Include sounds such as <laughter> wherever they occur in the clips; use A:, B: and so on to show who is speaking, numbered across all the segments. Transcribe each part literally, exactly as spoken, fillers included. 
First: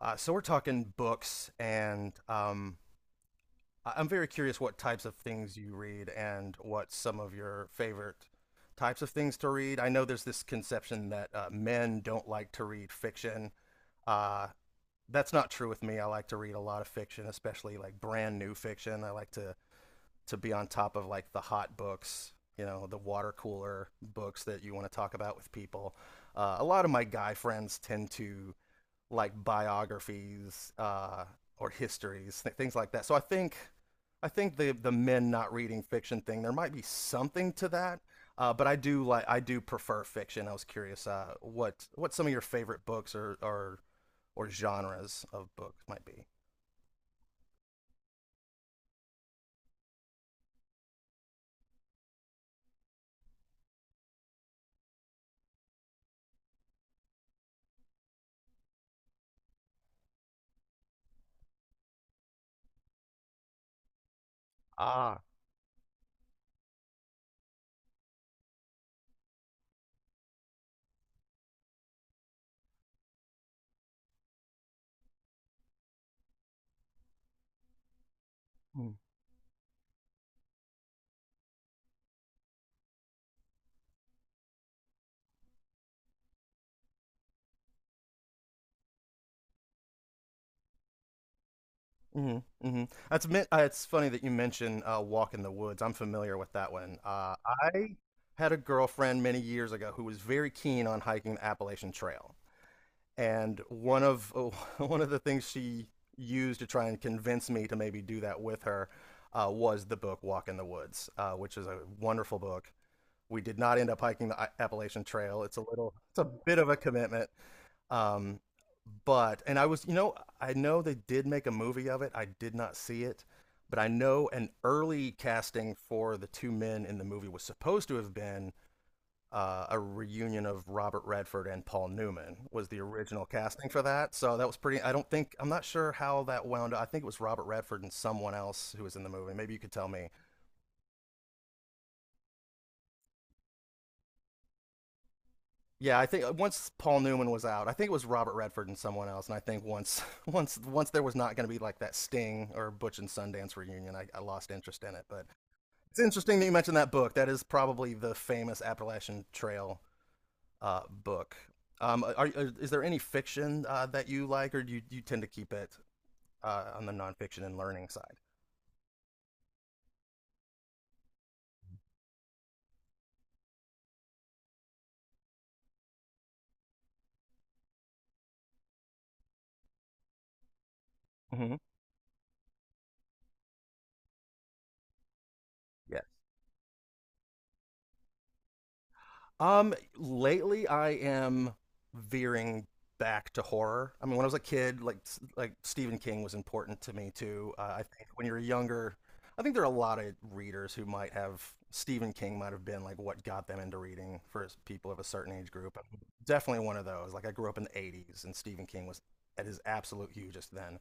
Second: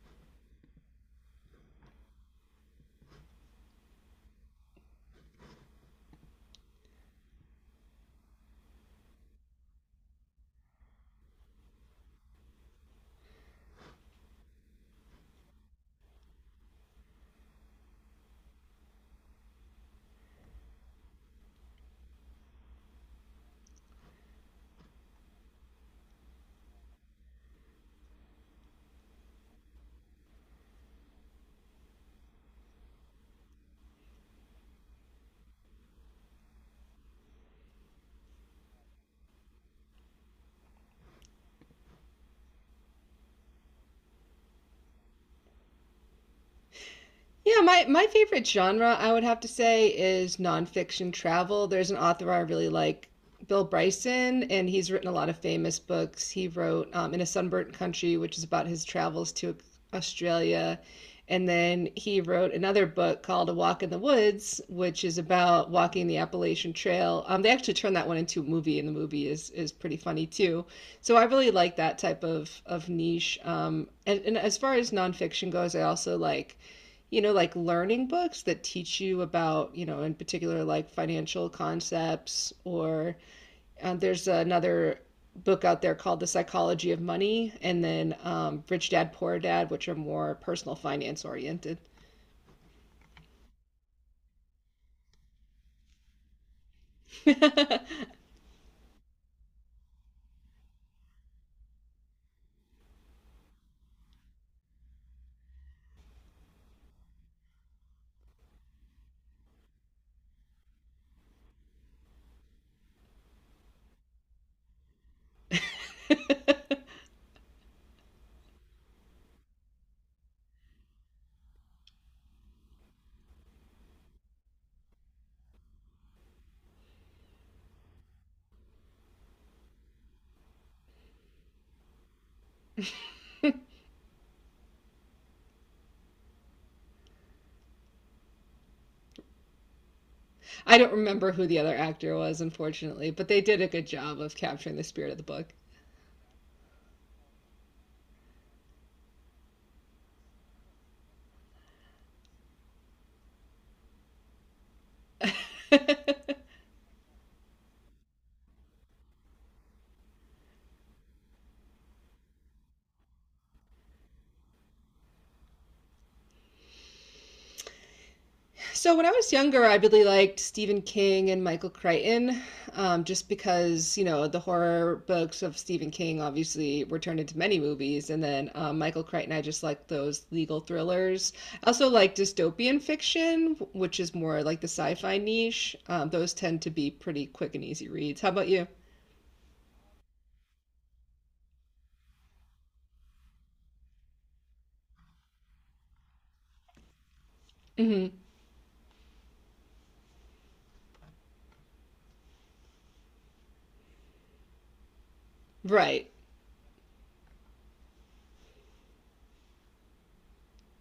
A: Uh, so we're talking books, and um, I am very curious what types of things you read and what some of your favorite types of things to read. I know there's this conception that uh, men don't like to read fiction. Uh, that's not true with me. I like to read a lot of fiction, especially like brand new fiction. I like to to be on top of like the hot books, you know, the water cooler books that you want to talk about with people. Uh, a lot of my guy friends tend to like biographies, uh, or histories, th- things like that. So I think I think the the men not reading fiction thing, there might be something to that. Uh, but I do like I do prefer fiction. I was curious uh, what what some of your favorite books or or, or genres of books might be.
B: Yeah, my my favorite genre, I would have to say, is nonfiction travel. There's an author I really like, Bill Bryson, and he's written a lot of famous books. He wrote um, In a Sunburnt Country, which is about his travels to Australia. And then he wrote another book called A Walk in the Woods, which is
A: Ah.
B: about walking the Appalachian Trail. Um, they actually turned that one into a movie, and the movie is is pretty funny too. So I really like that type of of niche. Um, and, and as far as nonfiction goes, I also like you know, like learning books that
A: hmm
B: teach you about, you know, in particular, like financial concepts, or uh, there's another book out there called The Psychology of Money, and then um, Rich Dad Poor Dad, which are more personal finance oriented. <laughs>
A: hmm That's men- uh, it's funny that you mention uh, Walk in the Woods. I'm familiar with that one. Uh, I had a girlfriend many years ago who was very keen on hiking the Appalachian Trail. And one of <laughs> one of the things she used to try and convince me to maybe do that with her uh, was the book Walk in the Woods, uh, which is a wonderful book. We did not end up hiking the uh, Appalachian Trail. It's a little, it's a bit of a commitment. Um, but and I was, you know, I know they did make a movie of it. I did not see it, but I know an early casting for the two men in the movie was supposed to have been uh, a reunion of Robert Redford and Paul Newman was the original casting for that. So that was pretty. I don't think. I'm not sure how that wound up. I think it was Robert Redford and someone else who was in the movie. Maybe you could tell me.
B: I don't remember who the other actor was, unfortunately, but they did a good job of capturing the spirit of the
A: Yeah, I think uh, once Paul Newman was out, I think it was Robert Redford and someone else. And I think once <laughs> once once there was not going to be like that Sting or Butch and Sundance reunion. I, I lost interest in it. But
B: book.
A: it's
B: <laughs>
A: interesting that you mentioned that book. That is probably the famous Appalachian Trail uh, book. Um, are, is there any fiction uh, that you like, or do you, you tend to keep it uh, on the nonfiction and learning side?
B: So when I was younger, I really liked Stephen King and Michael Crichton, um, just because, you know, the horror books of Stephen King obviously were turned into many movies, and then um, Michael Crichton, I just like those legal thrillers.
A: Hmm.
B: I also like dystopian fiction, which is more like the sci-fi niche.
A: Yeah.
B: Um, those tend to be pretty quick and easy reads. How about you?
A: Um, lately I am veering back to horror. I mean, when I was a kid, like like Stephen King was important to me too. Uh, I think
B: Hmm.
A: when you're younger, I think there are a lot of readers who might have Stephen King might have been like what got them into reading for people of a certain age group. I'm
B: Right.
A: definitely one of those. Like I grew up in the eighties and Stephen King was at his absolute hugest then.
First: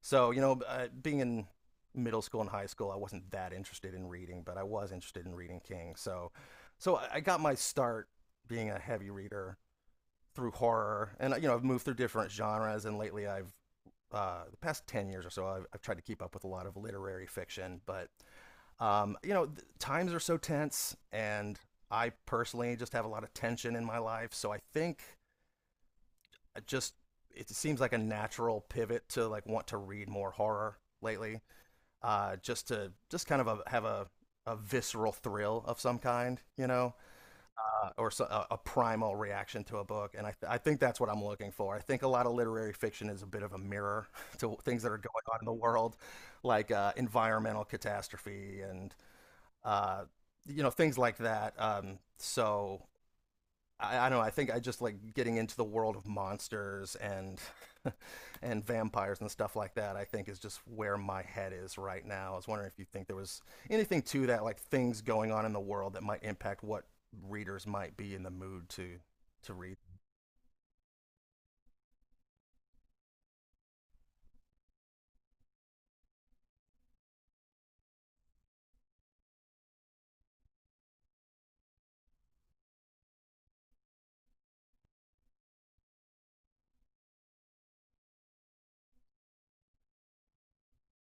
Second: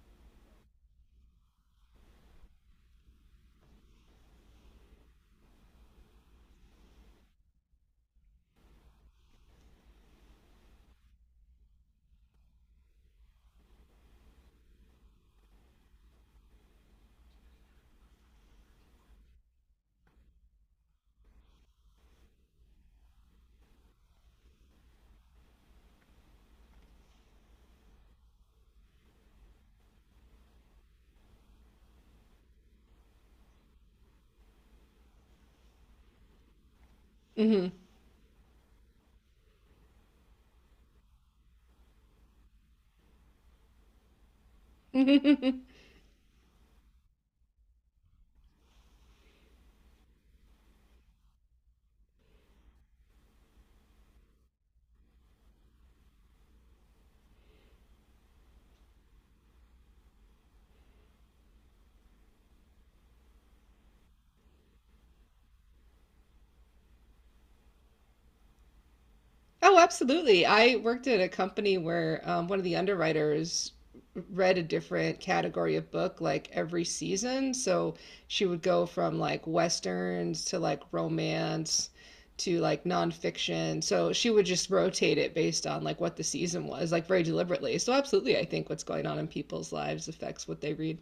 A: So, you know, uh, being in middle school and high school, I wasn't that interested in reading, but I was interested in reading King. So, so I I got my start being a heavy reader through horror. And you know, I've moved through different genres, and lately I've uh, the past ten years or so, I've, I've tried to keep up with a lot of literary fiction. But um, you know, th- times are so tense, and I personally just have a lot of tension in my life. So I think I just it seems like a natural pivot to like want to read more horror lately, uh, just to just kind of a, have a, a visceral thrill of some kind, you know,
B: Hmm.
A: uh, or so, a, a primal reaction to a book. And I, th- I think that's what I'm looking for. I think a lot of literary fiction is a bit of a mirror <laughs> to things that are going on in the
B: <laughs>
A: world, like uh, environmental catastrophe and, uh, you know, things like that. Um, so I, I don't know. I think I just like getting into the world of monsters and <laughs> and vampires and stuff like that. I think is just where my head is right now. I was wondering if you think there was anything to that, like things going on in the world that might impact what readers might be in the mood to to read.
B: Oh, absolutely. I worked at a company where um, one of the underwriters read a different category of book like every season. So she would go from like westerns to like romance to like nonfiction. So she would just rotate it based on like what the season was, like very deliberately. So absolutely, I think what's going on in people's lives affects what they read.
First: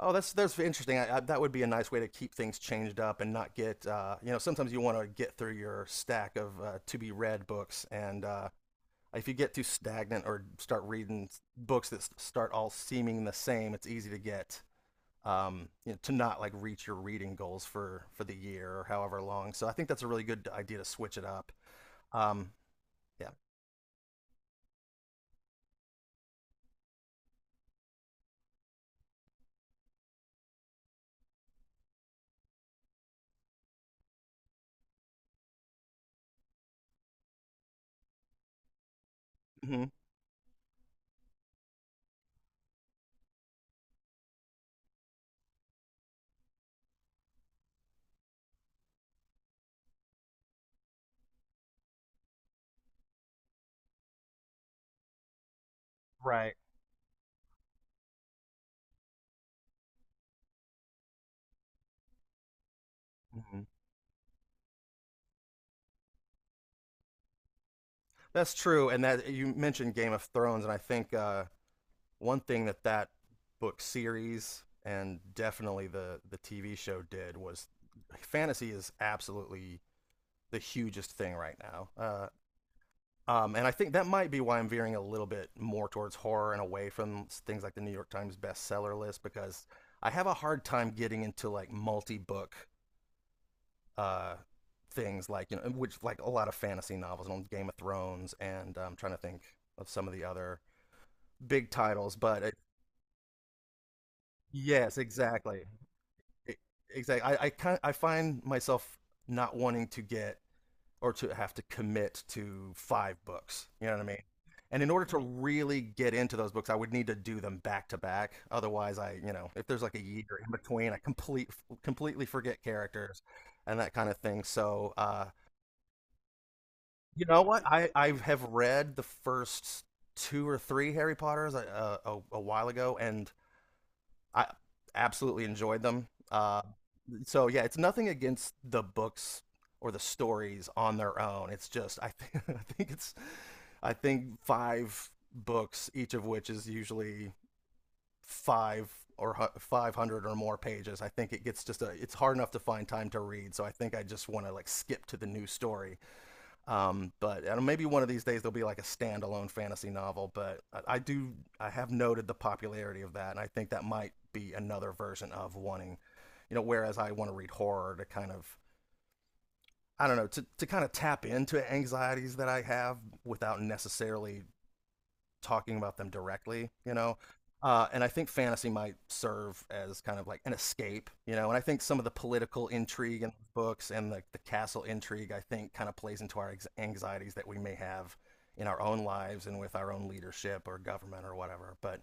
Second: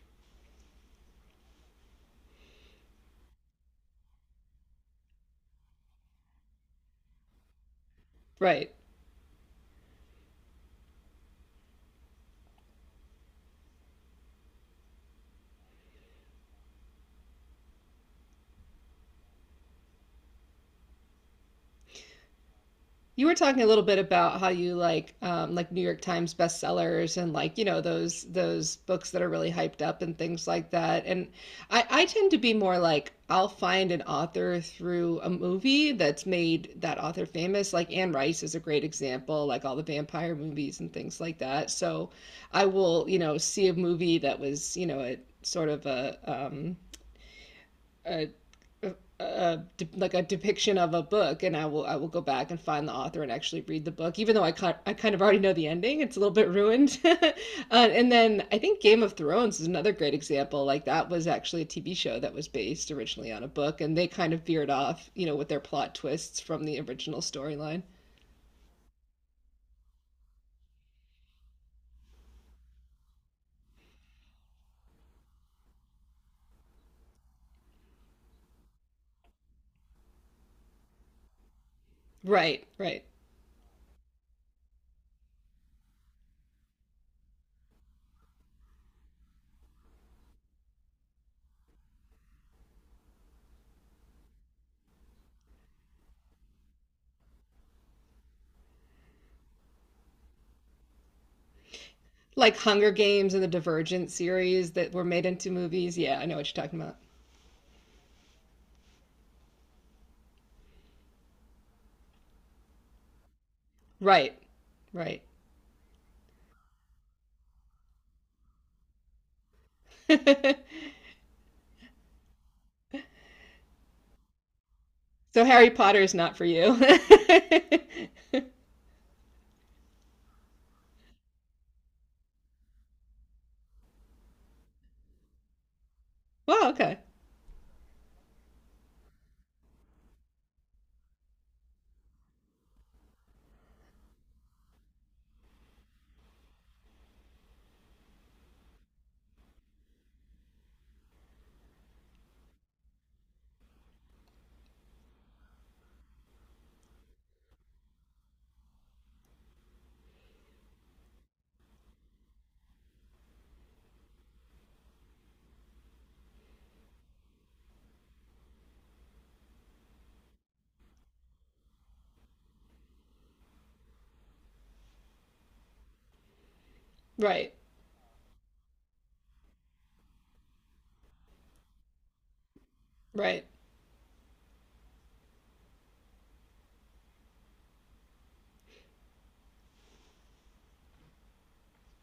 A: Oh, that's that's interesting. I, I, that would be a nice way to keep things changed up and not get uh, you know. Sometimes you want to get through your stack of uh, to be read books and uh,
B: Right.
A: if you get too stagnant or start reading books that start all seeming the same, it's easy to get um, you know, to not like reach your reading goals for for the year or however long. So I think that's a really good idea to switch it up. Um,
B: You
A: yeah.
B: were talking a little bit about how you like um, like New York Times bestsellers and like you know those those books that are really hyped up and things like that. And I I tend to be more like I'll find an author through a movie that's made that author famous. Like Anne Rice is a great example, like all the
A: Hmm.
B: vampire movies and things like that. So I will, you know, see a movie that was, you know, a sort of a um a a like a depiction of a book, and I will I will go back and find the author and actually read the book, even though I kind I kind of already know the ending. It's a little bit
A: Right.
B: ruined. <laughs> Uh, and then I think Game of Thrones is another great example. Like that was actually a T V show that was based originally on a
A: Hmm.
B: book, and they kind of veered off, you know, with their plot twists from the original storyline.
A: That's true. And that you mentioned Game of Thrones, and I think uh, one thing that that book series and definitely the the T V show did was fantasy is absolutely the hugest thing right now. Uh,
B: Right, right.
A: Um, and I think that might be why I'm veering a little bit more towards horror and away from things like the New York Times bestseller list, because I have a hard time getting into like multi-book uh, things like, you know which, like, a lot of fantasy novels and Game of Thrones. And I'm trying to think of some of the other big titles, but it...
B: Like Hunger Games and the Divergent series that
A: Yes,
B: were made into
A: exactly.
B: movies, yeah, I know what
A: E-
B: you're talking about.
A: exactly. I I, kind I find myself not wanting to get or to have to commit to five books. You know what I mean?
B: Right,
A: And in order to
B: right.
A: really get into those books, I would need to do them back to back. Otherwise, I, you know, if there's like a year in between, I
B: <laughs>
A: complete completely forget characters and that kind of thing. So, uh,
B: So Harry Potter is not for you.
A: you know
B: <laughs>
A: what? I I have read the first two or three Harry Potters uh, a, a while ago, and I absolutely enjoyed them. Uh,
B: Well, okay.
A: so yeah, it's nothing against the books or the stories on their own. It's just I think <laughs> I think it's I think five books, each of which is usually five or five hundred or more pages. I think it gets just a it's hard enough to find time to read. So I think I just want to like skip to the new story. Um, but I maybe one of these days there'll be like a standalone fantasy novel. But I, I do, I have noted the popularity of that, and I think that might be another version of wanting, you know, whereas I want to read horror to kind of, I don't know, to, to kind of tap into anxieties that I have without necessarily talking about them directly, you know.
B: Right.
A: Uh, and I think fantasy might serve as kind of like an escape, you know. And I think some of the political intrigue in
B: Right.
A: books and the, the castle intrigue, I think, kind of plays into our ex- anxieties that we may have in our own lives and with our own leadership or government or whatever. But,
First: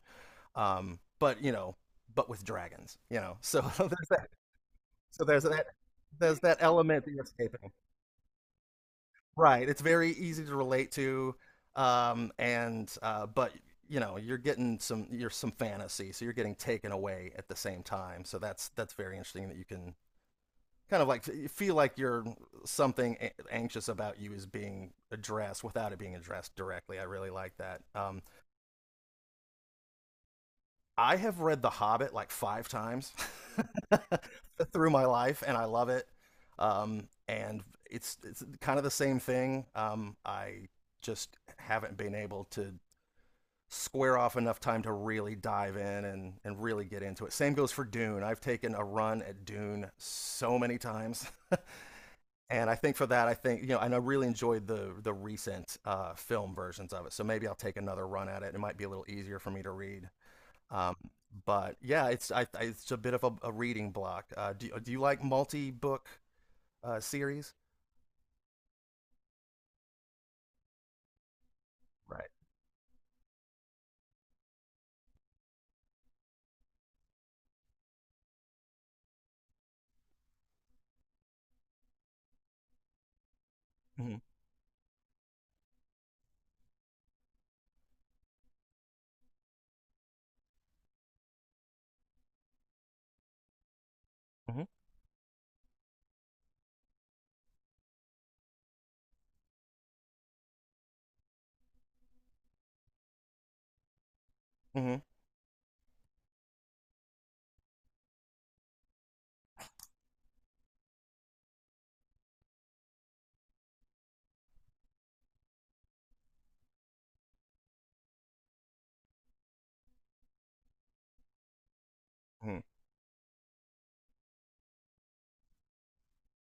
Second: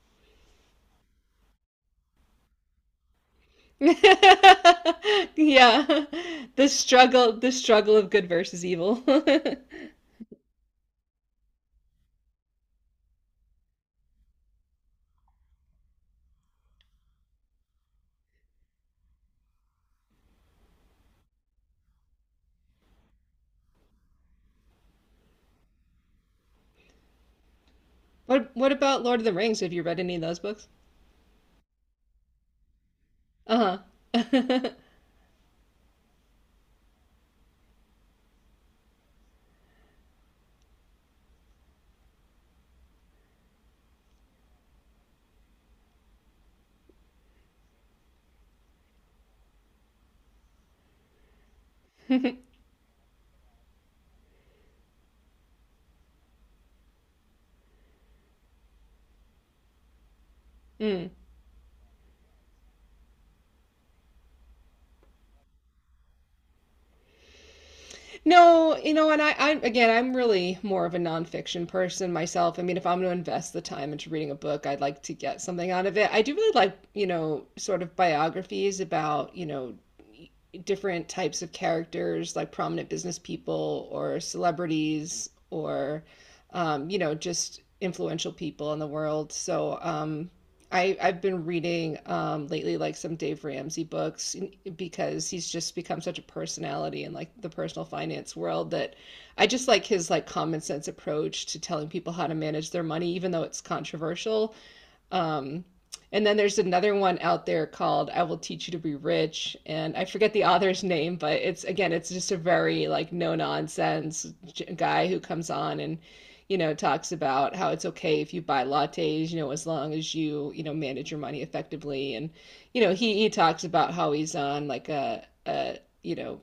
A: um, but you know, but with dragons, you know. So <laughs>
B: <laughs>
A: there's that.
B: Yeah.
A: So there's that. There's that
B: The
A: element of
B: struggle the
A: escaping.
B: struggle of good versus evil.
A: Right.
B: <laughs>
A: It's very easy to relate to, um, and uh, but you know you're getting some, you're some fantasy, so you're getting taken away at the same time. So that's that's very interesting that you can kind of like f- feel like you're something a- anxious about you is being addressed without it being addressed directly. I really like that. Um,
B: what what about Lord of the Rings? Have you read any of those books?
A: I have read The Hobbit like five times
B: Uh-huh.
A: <laughs>
B: <laughs>
A: through my life, and I love it. Um, and it's it's kind of the same thing. Um, I just haven't been able to square off enough time to really dive in and, and really get into it. Same goes for Dune. I've taken a run at Dune so many times. <laughs> And I think for that, I think, you know, and I really enjoyed the the recent uh, film versions of it. So maybe I'll take another run at it. It might be a little easier for me to read. Um,
B: Mm.
A: but yeah, it's I, I, it's a bit of a, a reading block. Uh, do do you like multi book uh, series?
B: No, you know, and I, I again, I'm really more of a nonfiction person
A: Right.
B: myself. I mean, if I'm going to invest the time into reading a book, I'd like to get something out of it. I do really like, you know, sort of biographies about, you know, different types of characters, like prominent business people
A: Mm-hmm.
B: or celebrities or, um, you know, just influential people in the world. So, um, I I've been reading um lately like some Dave Ramsey books,
A: Mm-hmm.
B: because he's just become such a personality in like the personal finance world that I just like his like common sense approach to telling people how to manage their money, even though it's controversial.
A: Mm-hmm.
B: um, and then there's another one out there called I Will Teach You to Be Rich. And I forget the author's <laughs> name, but it's again, it's just a very like no nonsense guy who comes on and, you know, talks about how it's okay if you buy lattes, you know, as long as you, you know, manage your money effectively. And,
A: Hmm.
B: you know, he, he talks about how he's on like a, a, you know,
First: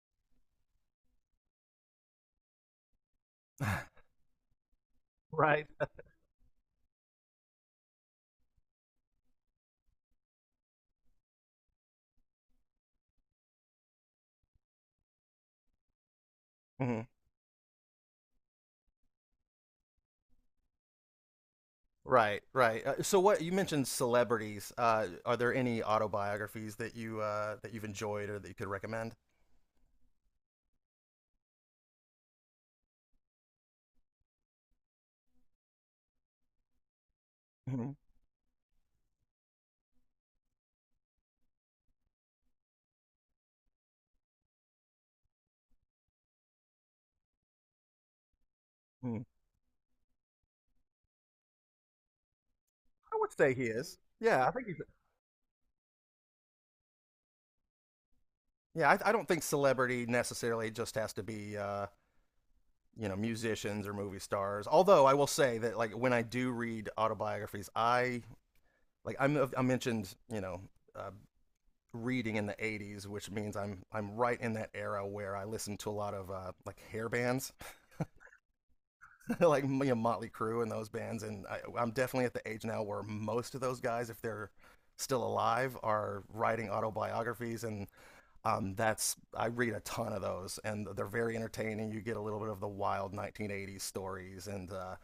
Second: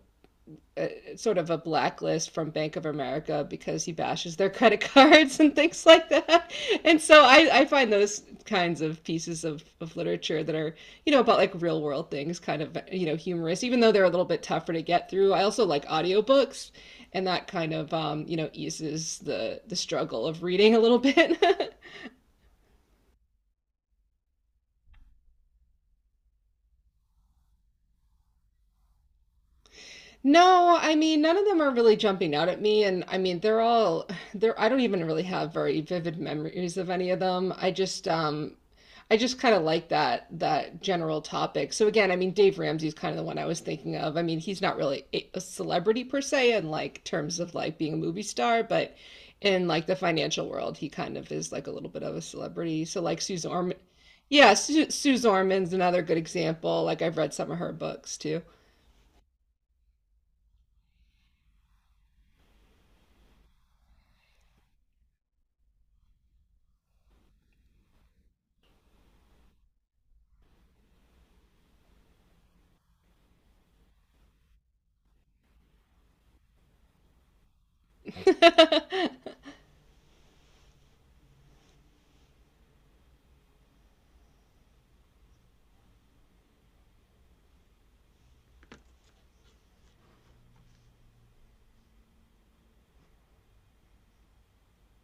B: a, sort of a blacklist from Bank of America because he bashes their <laughs> credit cards and
A: Right.
B: things like that. And so I, I find those kinds of pieces of, of literature that are, you know, about like real world things, kind of, you know, humorous, even though they're a little bit tougher to get through. I also like audiobooks,
A: Hmm.
B: and that kind of, um, you know, eases the, the struggle of reading a little bit. <laughs>
A: Right. Right. Uh, so what you mentioned celebrities. Uh, are there any autobiographies that you uh, that you've enjoyed or that you could recommend?
B: No, I mean, none of them are really jumping out at me. And I mean, they're all they're I don't even really have very vivid memories of any of them. I
A: hmm
B: just um I just kind of like that that general topic. So again, I mean, Dave Ramsey's kind of the one I was thinking of. I mean, he's not really a a celebrity per se in like terms of like being a movie star, but
A: hmm
B: in like the financial world, he kind of is like a little bit of a celebrity. So
A: I
B: like
A: would
B: Suze
A: say he
B: Orman,
A: is. Yeah, I
B: yeah,
A: think he's.
B: Su Suze Orman's another good example. Like I've read some of her books too.
A: Yeah, I, I don't think celebrity necessarily just has to be uh, you know, musicians or movie stars. Although I will say that, like, when I do read autobiographies, I like I'm, I mentioned, you know, uh, reading in the eighties, which means I'm I'm right in that era where I listened to a lot of uh, like hair bands, <laughs> like you know, Motley Crue and those bands. And I, I'm definitely at the age now where most of those guys, if they're still alive, are writing autobiographies. And um, that's I read a ton of those, and they're very entertaining. You get a little bit of the wild nineteen eighties stories. And uh,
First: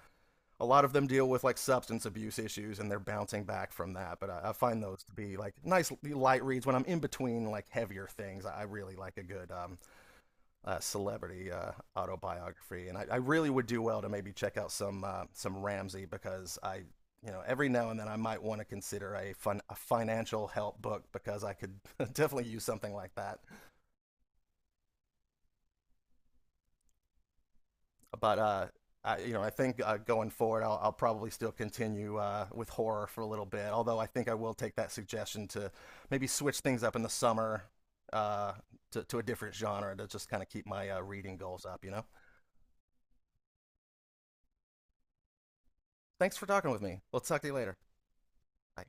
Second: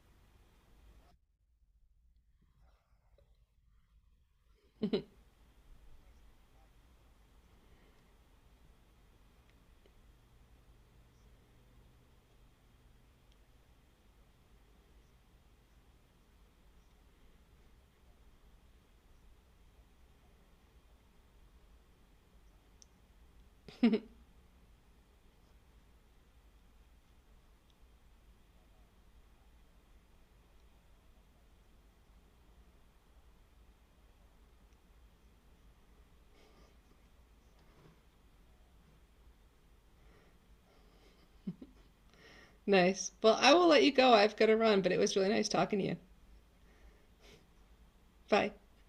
A: a lot of them deal with like substance abuse issues, and they're bouncing back from that. But i, I find those to be like nice light reads when I'm in between like heavier things. I really like a good um, uh, celebrity uh, autobiography. And I, I, really would do well to maybe check out some uh, some Ramsey, because I, you know every now and then I might want to consider a fun a financial help book, because I could <laughs> definitely use something like that.
B: <laughs>
A: But uh, I, you know, I think uh, going forward, I'll, I'll probably still continue uh, with horror for a little bit. Although I think I will take that suggestion to maybe switch things up in the summer, uh, to to a different genre, to just kind of keep my uh, reading goals up. You know.
B: Nice. Well, I will let you go. I've got to run, but it was really nice talking to you.
A: Thanks for talking with me. We'll talk to you later.
B: Bye.
A: Bye.